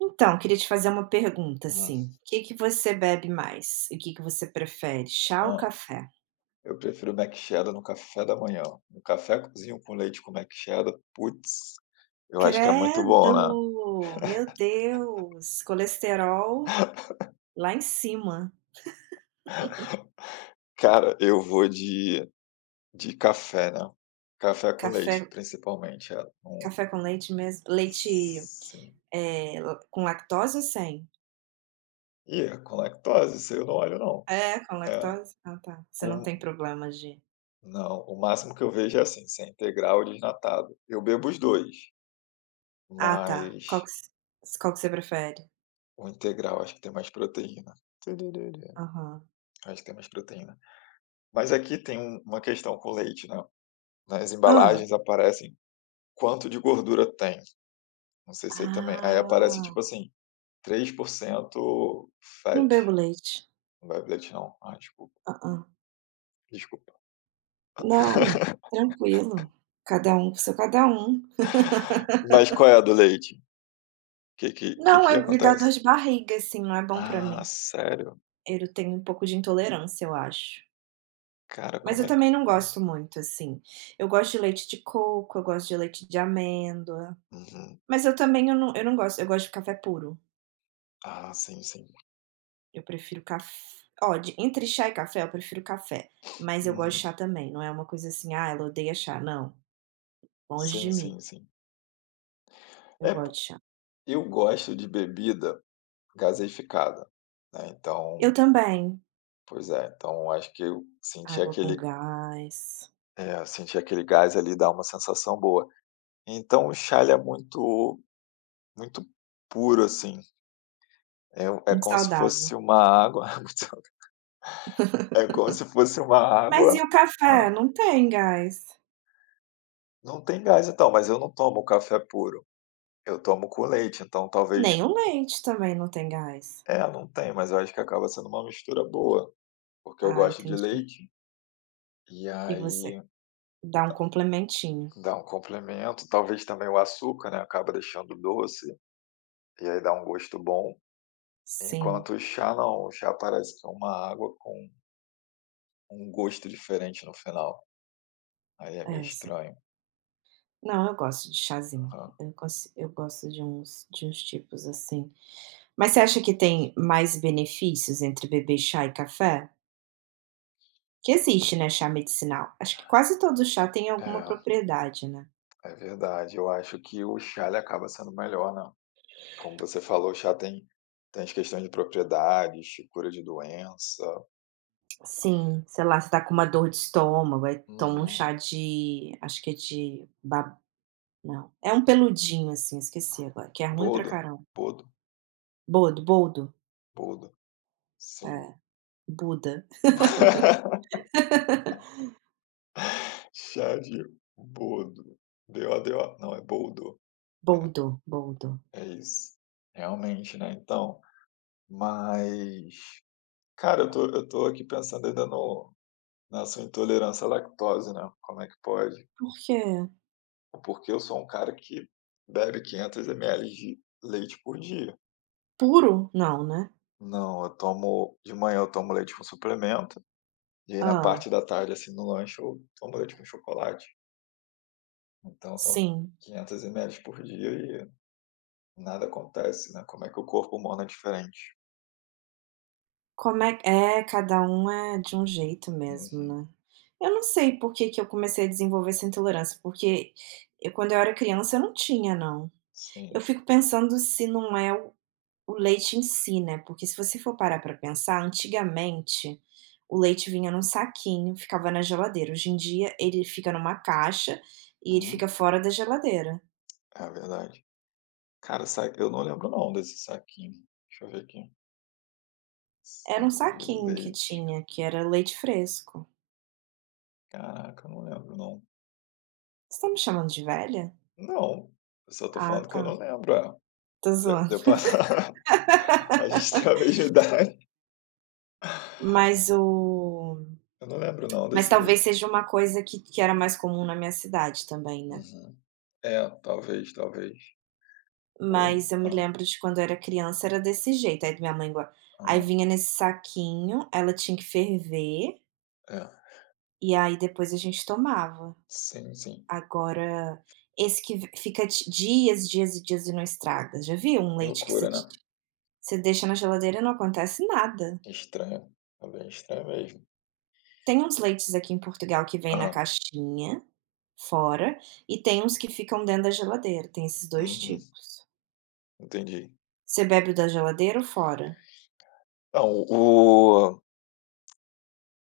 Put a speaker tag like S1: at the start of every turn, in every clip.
S1: Então, queria te fazer uma pergunta,
S2: Uhum.
S1: assim, o que que você bebe mais? O que que você prefere, chá ou
S2: Hã.
S1: café?
S2: Eu prefiro Mac Cheddar no café da manhã. Um cafezinho com leite com Mac Cheddar, putz, eu acho que é muito bom, né.
S1: Credo! Meu Deus, colesterol lá em cima.
S2: Cara, eu vou de café, né. Café com leite,
S1: Café
S2: principalmente, é.
S1: café com leite mesmo leite,
S2: Sim.
S1: eh, la com lactose ou sem?
S2: E é com lactose, isso aí eu não olho não.
S1: É, com
S2: É.
S1: lactose? Ah, tá. Você não
S2: O
S1: tem problema de.
S2: Não, o máximo que eu vejo é assim, se é integral ou desnatado. Eu bebo os 2,
S1: Ah, tá.
S2: mas
S1: Qual que você prefere?
S2: o integral acho que tem mais proteína. Turururu.
S1: Aham.
S2: Acho que tem mais proteína. Mas aqui tem uma questão com o leite, né. Nas
S1: ah
S2: embalagens aparecem quanto de gordura tem, não sei se aí também aí aparece
S1: Ah,
S2: tipo assim, 3% fat,
S1: não bebo leite.
S2: não vai leite não, desculpa,
S1: Hã, hã.
S2: desculpa.
S1: Não, tranquilo. Cada um com seu cada um.
S2: Mas qual é a do leite? O Que que que
S1: Não,
S2: que
S1: é, me dá dor
S2: acontece?
S1: de barriga, assim, não é bom pra
S2: Ah,
S1: mim.
S2: sério?
S1: Eu tenho um pouco de intolerância, eu acho.
S2: Cara,
S1: Mas
S2: como
S1: eu
S2: é que
S1: também não
S2: foi?
S1: gosto muito, assim. Eu gosto de leite de coco, eu gosto de leite de amêndoa,
S2: Uhum.
S1: mas eu não gosto, eu gosto de café puro.
S2: Ah, sim, sim.
S1: Eu prefiro café. Ó, de entre chá e café, eu prefiro café, mas eu gosto de
S2: Uhum.
S1: chá também, não é uma coisa assim: "Ah, ela odeia chá", não, longe
S2: Sim,
S1: de mim,
S2: sim, sim.
S1: eu
S2: É
S1: gosto
S2: po
S1: de chá.
S2: eu gosto de bebida gaseificada, né,
S1: Eu
S2: então
S1: também.
S2: pois é, então acho que eu senti
S1: Água com
S2: aquele.
S1: gás,
S2: É, sentir aquele gás ali dá uma sensação boa. Então o chá ele é muito muito puro, assim, é
S1: muito
S2: como se fosse
S1: saudável.
S2: uma água muito- é como se fosse uma
S1: Mas
S2: água.
S1: e o café?
S2: hã,
S1: Não tem gás.
S2: não tem gás então, mas eu não tomo café puro, eu tomo com leite, então talvez.
S1: Nem o leite também não tem gás.
S2: É, não tem, mas eu acho que acaba sendo uma mistura boa, porque eu
S1: Ah,
S2: gosto de
S1: entendi.
S2: leite, e
S1: E você
S2: aí
S1: dá um complementinho.
S2: dá um complemento, talvez também o açúcar, né, acaba deixando doce, e aí dá um gosto bom.
S1: Sim,
S2: Enquanto o chá não, o chá parece que é uma água com um gosto diferente no final, aí é meio
S1: essa.
S2: estranho.
S1: Não, eu gosto de chazinho.
S2: Aham.
S1: Eu gosto de uns tipos assim. Mas você acha que tem mais benefícios entre beber chá e café? Que existe, né, chá medicinal. Acho que quase todo chá tem alguma
S2: É,
S1: propriedade, né.
S2: é verdade, eu acho que o chá ele acaba sendo melhor, né. Como você falou, o chá tem tem as questões de propriedades, cura de doença.
S1: Sim, sei lá, você tá com uma dor de estômago, aí toma um
S2: Uhum.
S1: chá de, acho que é de ba. Não, é um peludinho, assim, esqueci agora, que é ruim pra
S2: Boldo,
S1: caramba.
S2: boldo,
S1: Bodo, boldo,
S2: boldo, sim.
S1: é, Buda,
S2: Chá de boldo, Bodo, não, é boldo. É,
S1: boldo, boldo.
S2: é isso. Realmente, né, então, mas. Cara, eu tô aqui pensando ainda no na sua intolerância à lactose, né, como é que pode?
S1: Por quê?
S2: Porque eu sou um cara que bebe 500 mililitros de leite por dia.
S1: Puro? Não, né?
S2: Não, eu tomo de manhã eu tomo leite com suplemento, e aí na
S1: Ah,
S2: parte da tarde, assim, no lanche, eu tomo leite com chocolate. Então são
S1: sim.
S2: 500 mililitros por dia e nada acontece, né, como é que o corpo humano é diferente.
S1: Como é que. É, cada um é de um jeito mesmo,
S2: Uhum,
S1: né. Eu não sei por que que eu comecei a desenvolver essa intolerância, porque eu, quando eu era criança, eu não tinha não. Eu
S2: sim.
S1: fico pensando se não é o leite em si, né, porque se você for parar para pensar, antigamente, o leite vinha num saquinho, ficava na geladeira, hoje em dia ele fica numa caixa e ele fica
S2: Uhum,
S1: fora da geladeira.
S2: é verdade. Cara, sa eu não lembro não desse saquinho. Deixa eu ver aqui.
S1: Era um
S2: Saco de
S1: saquinho que
S2: leite.
S1: tinha, que era leite fresco.
S2: Caraca, eu não lembro não.
S1: Você tá me chamando de velha?
S2: Não, eu só tô
S1: Ah,
S2: falando que eu não
S1: tá.
S2: lembro, é.
S1: Tô
S2: Se
S1: zoando.
S2: eu passar a gente tem a mesma idade.
S1: Mas o
S2: Eu não lembro não
S1: mas
S2: desse
S1: talvez
S2: leite.
S1: seja uma coisa que era mais comum na minha cidade também, né.
S2: Uhum. É, talvez, talvez. Oi,
S1: Mas eu me lembro de quando eu era criança era desse jeito, aí minha mãe gua aí
S2: ah,
S1: vinha nesse saquinho, ela tinha que ferver,
S2: é.
S1: e aí depois a gente tomava.
S2: Sim, sim.
S1: Agora, esse que v fica ti dias, dias e dias e não estraga, já viu um leite que
S2: Loucura,
S1: você ti
S2: né.
S1: você deixa na geladeira e não acontece nada.
S2: Estranho, é bem estranho mesmo.
S1: Tem uns leites aqui em Portugal que vem na
S2: Ah,
S1: caixinha, fora, e tem uns que ficam dentro da geladeira, tem esses dois
S2: uhum,
S1: tipos.
S2: entendi.
S1: Você bebe o da geladeira ou fora?
S2: Não,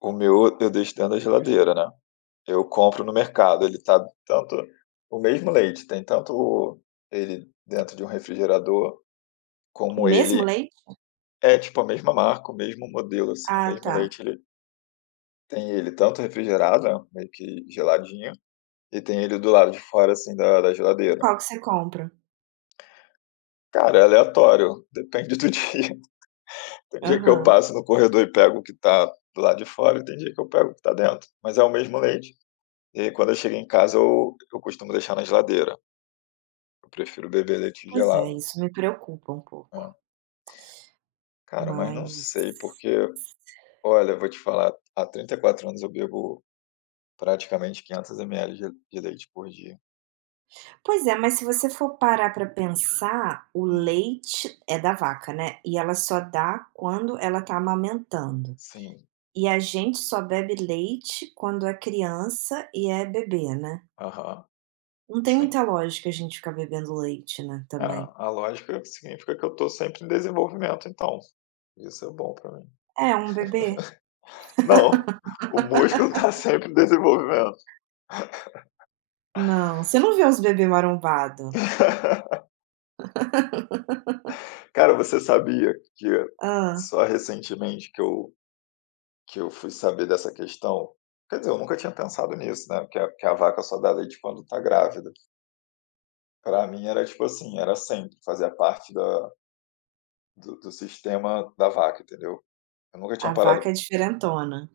S2: O meu eu deixo dentro da geladeira, né. Eu compro no mercado, ele tá tanto o mesmo leite, tem tanto ele dentro de um refrigerador,
S1: O
S2: como
S1: mesmo
S2: ele
S1: leite?
S2: é, tipo, a mesma marca, o mesmo modelo, assim, o
S1: Ah,
S2: mesmo
S1: tá.
S2: leite, ele tem ele tanto refrigerado, né, meio que geladinho, e tem ele do lado de fora, assim, da
S1: E
S2: geladeira.
S1: qual que você compra?
S2: Cara, é aleatório, depende do dia. Tem dia que eu
S1: Aham.
S2: passo no corredor e pego o que tá do lado de fora e tem dia que eu pego o que tá dentro, mas é o mesmo leite. E aí quando eu chego em casa eu costumo deixar na geladeira, eu prefiro beber leite
S1: Pois é,
S2: gelado,
S1: isso me preocupa um pouco,
S2: né. Cara, mas não
S1: mas,
S2: sei porque, olha, eu vou te falar, há 34 anos eu bebo praticamente 500 mililitros de leite por dia.
S1: pois é, se você for parar para pensar, o
S2: Hum.
S1: leite é da vaca, né, e ela só dá quando ela tá amamentando.
S2: Sim,
S1: E a gente só bebe leite quando é criança e é bebê, né.
S2: aham,
S1: Não tem
S2: sim.
S1: muita lógica a gente ficar bebendo leite, né,
S2: É,
S1: também.
S2: a lógica significa que eu tô sempre em desenvolvimento então, isso é bom pra mim.
S1: É, um bebê?
S2: Não, o músculo tá sempre em desenvolvimento.
S1: Não, você não vê os bebês marombado.
S2: Cara, você sabia que
S1: Ah,
S2: só recentemente que eu fui saber dessa questão. Quer dizer, eu nunca tinha pensado nisso, né, que a vaca só dá leite quando tá grávida. Pra mim era, tipo assim, era sempre, fazia parte da do do sistema da vaca, entendeu. Eu nunca tinha
S1: a
S2: parado.
S1: vaca é diferentona.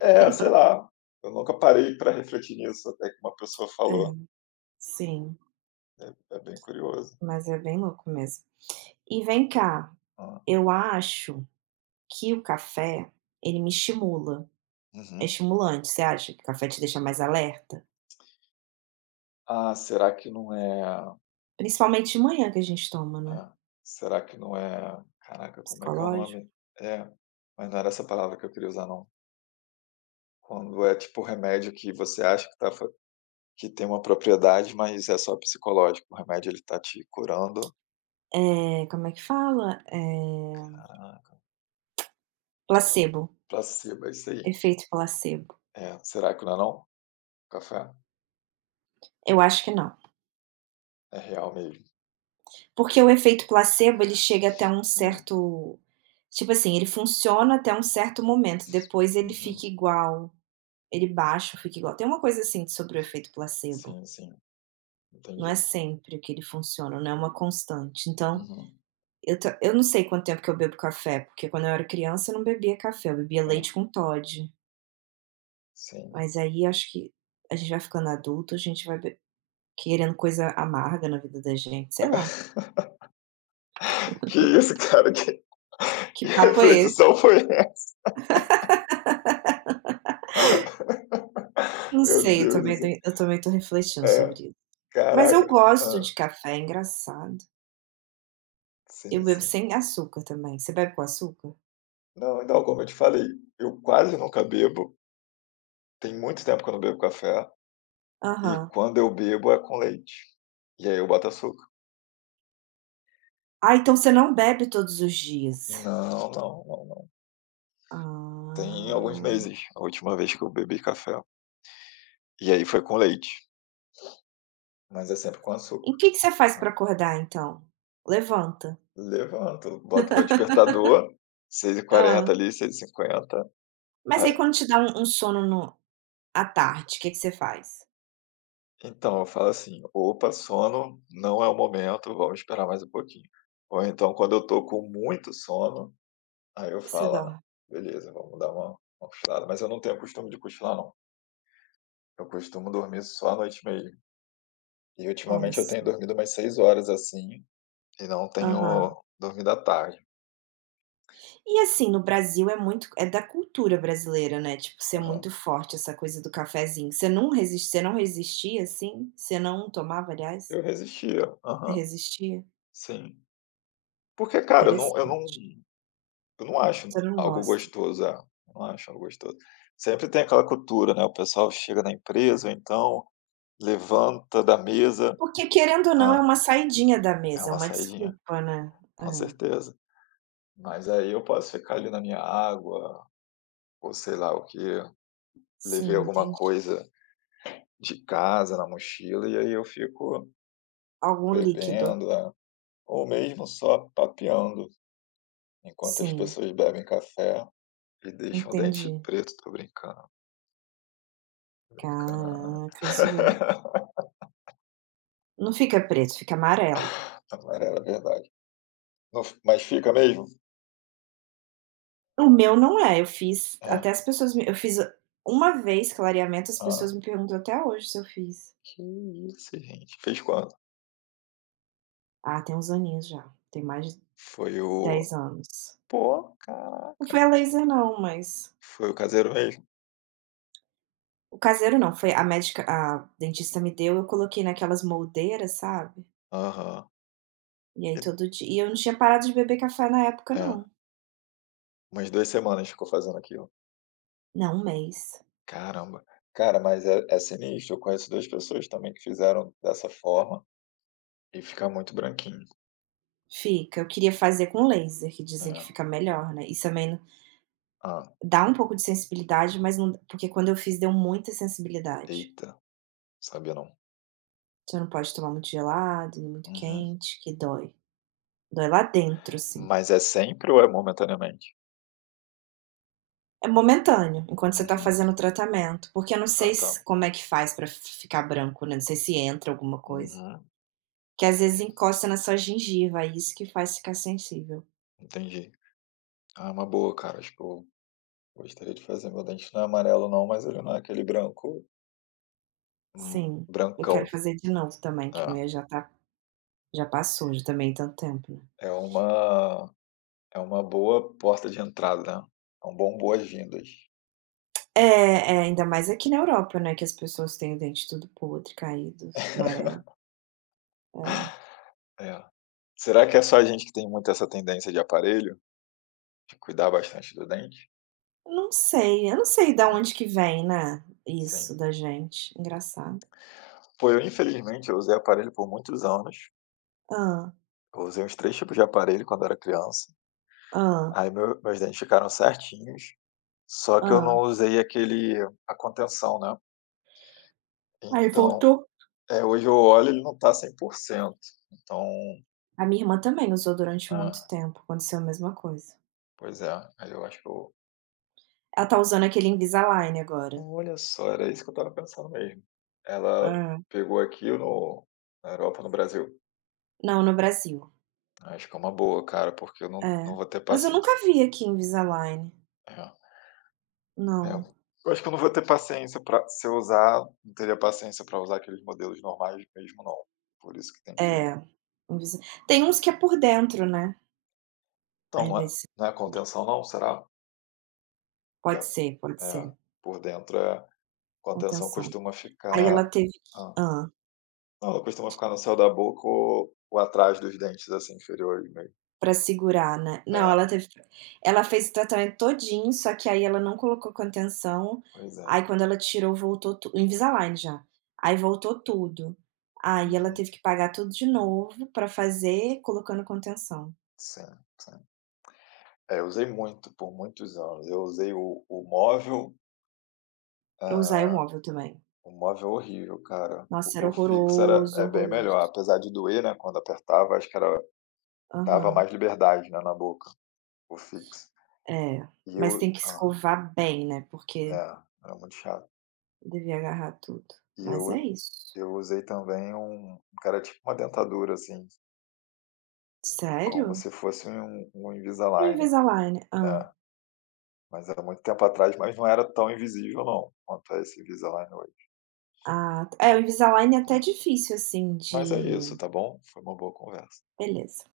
S2: É, sei lá, eu nunca parei pra refletir nisso, até que uma pessoa
S1: É,
S2: falou.
S1: sim,
S2: É é bem curioso.
S1: mas é bem louco mesmo. E vem cá,
S2: Hã.
S1: eu acho que o café, ele me estimula, é
S2: Uhum.
S1: estimulante. Você acha que o café te deixa mais alerta?
S2: Ah, será que não é.
S1: Principalmente de manhã que a gente toma,
S2: É,
S1: né,
S2: será que não é caraca, como é que é o
S1: psicológico.
S2: nome? É, mas não era essa palavra que eu queria usar não. Quando é tipo remédio que você acha que tá. Que tem uma propriedade, mas é só psicológico, o remédio ele tá te curando.
S1: É como é que fala?
S2: Caraca,
S1: Placebo,
S2: placebo, é isso aí.
S1: efeito placebo.
S2: É, será que não é não? Café?
S1: Eu acho que não.
S2: É real mesmo.
S1: Porque o efeito placebo, ele chega até um
S2: Hum,
S1: certo tipo assim, ele funciona até um certo momento, depois ele fica
S2: uhum.
S1: igual, ele baixa fica igual. Tem uma coisa assim sobre o efeito placebo.
S2: Sim, sim,
S1: Não é
S2: entendi.
S1: sempre que ele funciona, não é uma constante. Então,
S2: Uhum.
S1: eu não sei quanto tempo que eu bebo café, porque quando eu era criança eu não bebia café, eu bebia
S2: É,
S1: leite com Toddy,
S2: sim.
S1: mas aí acho que a gente vai ficando adulto, a gente vai be querendo coisa amarga na vida da gente, sei lá.
S2: Que isso, cara, que
S1: Que
S2: que
S1: papo é esse?
S2: reflexão foi essa?
S1: Não
S2: Meu
S1: sei, eu
S2: Deus do
S1: também
S2: céu.
S1: tô refletindo
S2: É,
S1: sobre isso. Mas eu
S2: caraca.
S1: gosto
S2: Hã,
S1: de café, é engraçado.
S2: sim,
S1: Eu bebo
S2: sim.
S1: sem açúcar também. Você bebe com açúcar?
S2: Não, então, como eu te falei, eu quase nunca bebo, tem muito tempo que eu não bebo café. E
S1: Aham.
S2: quando eu bebo é com leite. E aí eu boto açúcar.
S1: Ah, então você não bebe todos os dias.
S2: Não, não, não, não. Tem alguns
S1: Ah.
S2: meses, a última vez que eu bebi café. E aí foi com leite, mas é sempre com
S1: E o
S2: açúcar.
S1: que que você faz pra
S2: Ah.
S1: acordar então? Levanta.
S2: Levanto, boto meu despertador, seis h 40
S1: Hã.
S2: ali, seis h 50.
S1: Mas aí
S2: Ah.
S1: quando te dá um sono no à tarde, que você faz?
S2: Então, eu falo assim: opa, sono, não é o momento, vamos esperar mais um pouquinho. Ou então, quando eu tô com muito sono, aí eu
S1: Você
S2: falo: ah,
S1: dorme.
S2: beleza, vamos dar uma cochilada. Mas eu não tenho costume de cochilar, não. Eu costumo dormir só à noite mesmo. E
S1: Olha
S2: ultimamente eu tenho
S1: só.
S2: dormido umas 6 horas, assim, e não
S1: Aham.
S2: tenho dormido à tarde.
S1: E assim, no Brasil é muito da cultura brasileira, né, tipo, ser muito
S2: Aham.
S1: forte essa coisa do cafezinho. Você não resistia, assim? Você não tomava, aliás?
S2: Eu resistia.
S1: Você
S2: Aham,
S1: resistia?
S2: sim. Porque, cara, eu não eu não
S1: Interessante.
S2: eu não acho
S1: Você não
S2: algo
S1: gosta.
S2: gostoso, é. Eu não acho algo gostoso. Sempre tem aquela cultura, né, o pessoal chega na empresa ou então levanta da mesa.
S1: Porque querendo ou não é
S2: Ah,
S1: uma saidinha da
S2: é
S1: mesa, é
S2: uma
S1: uma
S2: saidinha,
S1: desculpa, né. É.
S2: com certeza. Mas aí eu posso ficar ali na minha água, ou sei lá o que, levei
S1: Sim,
S2: alguma
S1: entendi.
S2: coisa de casa na mochila e aí eu fico.
S1: Algum líquido.
S2: Bebendo, é. Ou mesmo só papeando, enquanto as
S1: Sim.
S2: pessoas bebem café e deixam o dente
S1: Entendi.
S2: preto. Tô brincando, tô brincando.
S1: Caraca, zoou. Não fica preto, fica amarelo.
S2: Amarelo, é verdade. No f mas fica mesmo?
S1: O meu não é, eu fiz até
S2: É.
S1: as pessoas me eu fiz uma vez clareamento, as pessoas
S2: Hã.
S1: me perguntam até hoje se eu fiz.
S2: Que isso, gente. Fez quando?
S1: Ah, tem uns aninhos já, tem mais de
S2: Foi
S1: 10
S2: o
S1: anos.
S2: pô,
S1: Não foi
S2: caraca.
S1: a laser não, mas
S2: Foi o caseiro mesmo?
S1: o caseiro não, foi a dentista me deu, eu coloquei naquelas moldeiras, sabe,
S2: Aham.
S1: e aí
S2: E
S1: todo di e eu não tinha parado de beber café na época
S2: é,
S1: não.
S2: umas 2 semanas ficou fazendo aquilo.
S1: Não, um mês.
S2: Caramba. Cara, mas é sinistro, eu conheço 2 pessoas também que fizeram dessa forma e fica muito branquinho.
S1: Fica, eu queria fazer com laser, que dizem que
S2: É.
S1: fica melhor, né. Isso também
S2: Hã.
S1: dá um pouco de sensibilidade, mas não, porque quando eu fiz deu muita sensibilidade.
S2: Eita, sabia não.
S1: Você não pode tomar muito gelado, nem muito
S2: Uhum.
S1: quente, que dói. Dói lá dentro, assim.
S2: Mas é sempre ou é momentaneamente?
S1: É momentâneo, enquanto você tá
S2: Uhum.
S1: fazendo o tratamento, porque eu não
S2: Ah,
S1: sei
S2: tá.
S1: se como é que faz pra fi ficar branco, né, não sei se entra alguma coisa.
S2: Uhum.
S1: Que às vezes
S2: Entendi,
S1: encosta na sua gengiva, aí isso que faz ficar sensível.
S2: entendi. Ah, é uma boa, cara. Tipo, gostaria de fazer. Meu dente não é amarelo, não, mas ele não é aquele branco,
S1: Sim, eu quero
S2: brancão.
S1: fazer de novo também, que o
S2: É,
S1: meu já tá, já passou, já também tanto tempo, né.
S2: é uma, é uma boa porta de entrada, né? É um bom boas-vindas.
S1: É, é, ainda mais aqui na Europa, né, que as pessoas têm o dente tudo podre, caído, amarelo. É.
S2: É. Será que é só a gente que tem muito essa tendência de aparelho? De cuidar bastante do dente?
S1: Não sei, eu não sei da
S2: Ah,
S1: onde que vem, né,
S2: sim.
S1: isso da gente, engraçado.
S2: Pô, eu infelizmente eu usei aparelho por muitos anos.
S1: Hã,
S2: Eu usei uns 3 tipos de aparelho quando era criança,
S1: hã,
S2: aí meus dentes ficaram certinhos, só que eu
S1: hã.
S2: não usei aquele, a contenção, né.
S1: Aí
S2: Então,
S1: voltou.
S2: hoje eu olho ele não tá 100%, então.
S1: A minha irmã também usou durante
S2: Hã,
S1: muito tempo, aconteceu a mesma coisa.
S2: pois é, aí eu acho que eu.
S1: Ela tá usando aquele Invisalign agora.
S2: Olha só, era isso que eu estava pensando mesmo. Ela
S1: É.
S2: pegou aqui na Europa, no Brasil.
S1: Não, no Brasil.
S2: Acho que é uma boa, cara, porque eu não
S1: É.
S2: vou ter
S1: Mas eu nunca
S2: paciência.
S1: vi aqui Invisalign.
S2: É. É,
S1: Não.
S2: eu acho que eu não vou ter paciência para, se eu usar, não teria paciência para usar aqueles modelos normais mesmo não, por isso que tem que.
S1: É, Invisa tem uns que é por dentro, né, ao
S2: Então não é
S1: invés de ser.
S2: não é contenção não, será? Que é.
S1: Pode ser, pode
S2: É,
S1: ser.
S2: por dentro é.
S1: Com
S2: Contenção
S1: tensão.
S2: costuma
S1: Aí ela
S2: ficar.
S1: teve que
S2: Hã, não, ela costuma ficar no céu da boca ou atrás dos dentes, assim, inferiores mesmo.
S1: pra segurar, né. Não,
S2: É,
S1: ela fez o tratamento todinho, só que aí ela não colocou contenção,
S2: pois é.
S1: aí quando ela tirou voltou tu o Invisalign já, aí voltou tudo. Aí ela
S2: Uhum.
S1: teve que pagar tudo de novo pra fazer colocando contenção.
S2: Sim, sim. É, eu usei muito, por muitos anos, eu usei o móvel,
S1: Eu usar
S2: ah.
S1: iomóvel também.
S2: O móvel é horrível, cara.
S1: Nossa,
S2: O
S1: era
S2: o fixo era
S1: horroroso,
S2: é bem
S1: horroroso.
S2: melhor, apesar de doer, né, quando apertava, acho que era. Dava
S1: Aham.
S2: mais liberdade, né, na boca, o fixo.
S1: É,
S2: E
S1: mas
S2: eu
S1: tem que
S2: ah,
S1: escovar bem, né,
S2: é,
S1: porque
S2: era muito chato.
S1: devia agarrar tudo.
S2: E
S1: Mas é
S2: eu
S1: isso.
S2: eu usei também um que era tipo uma dentadura, assim, como
S1: Sério?
S2: se fosse um
S1: O
S2: Invisalign.
S1: Invisalign? Hã.
S2: É, mas era muito tempo atrás, mas não era tão invisível não, quanto é esse Invisalign hoje.
S1: Ah, é, o Invisalign é até
S2: É.
S1: difícil, assim,
S2: Mas é isso,
S1: de.
S2: tá bom? Foi uma boa conversa.
S1: Beleza.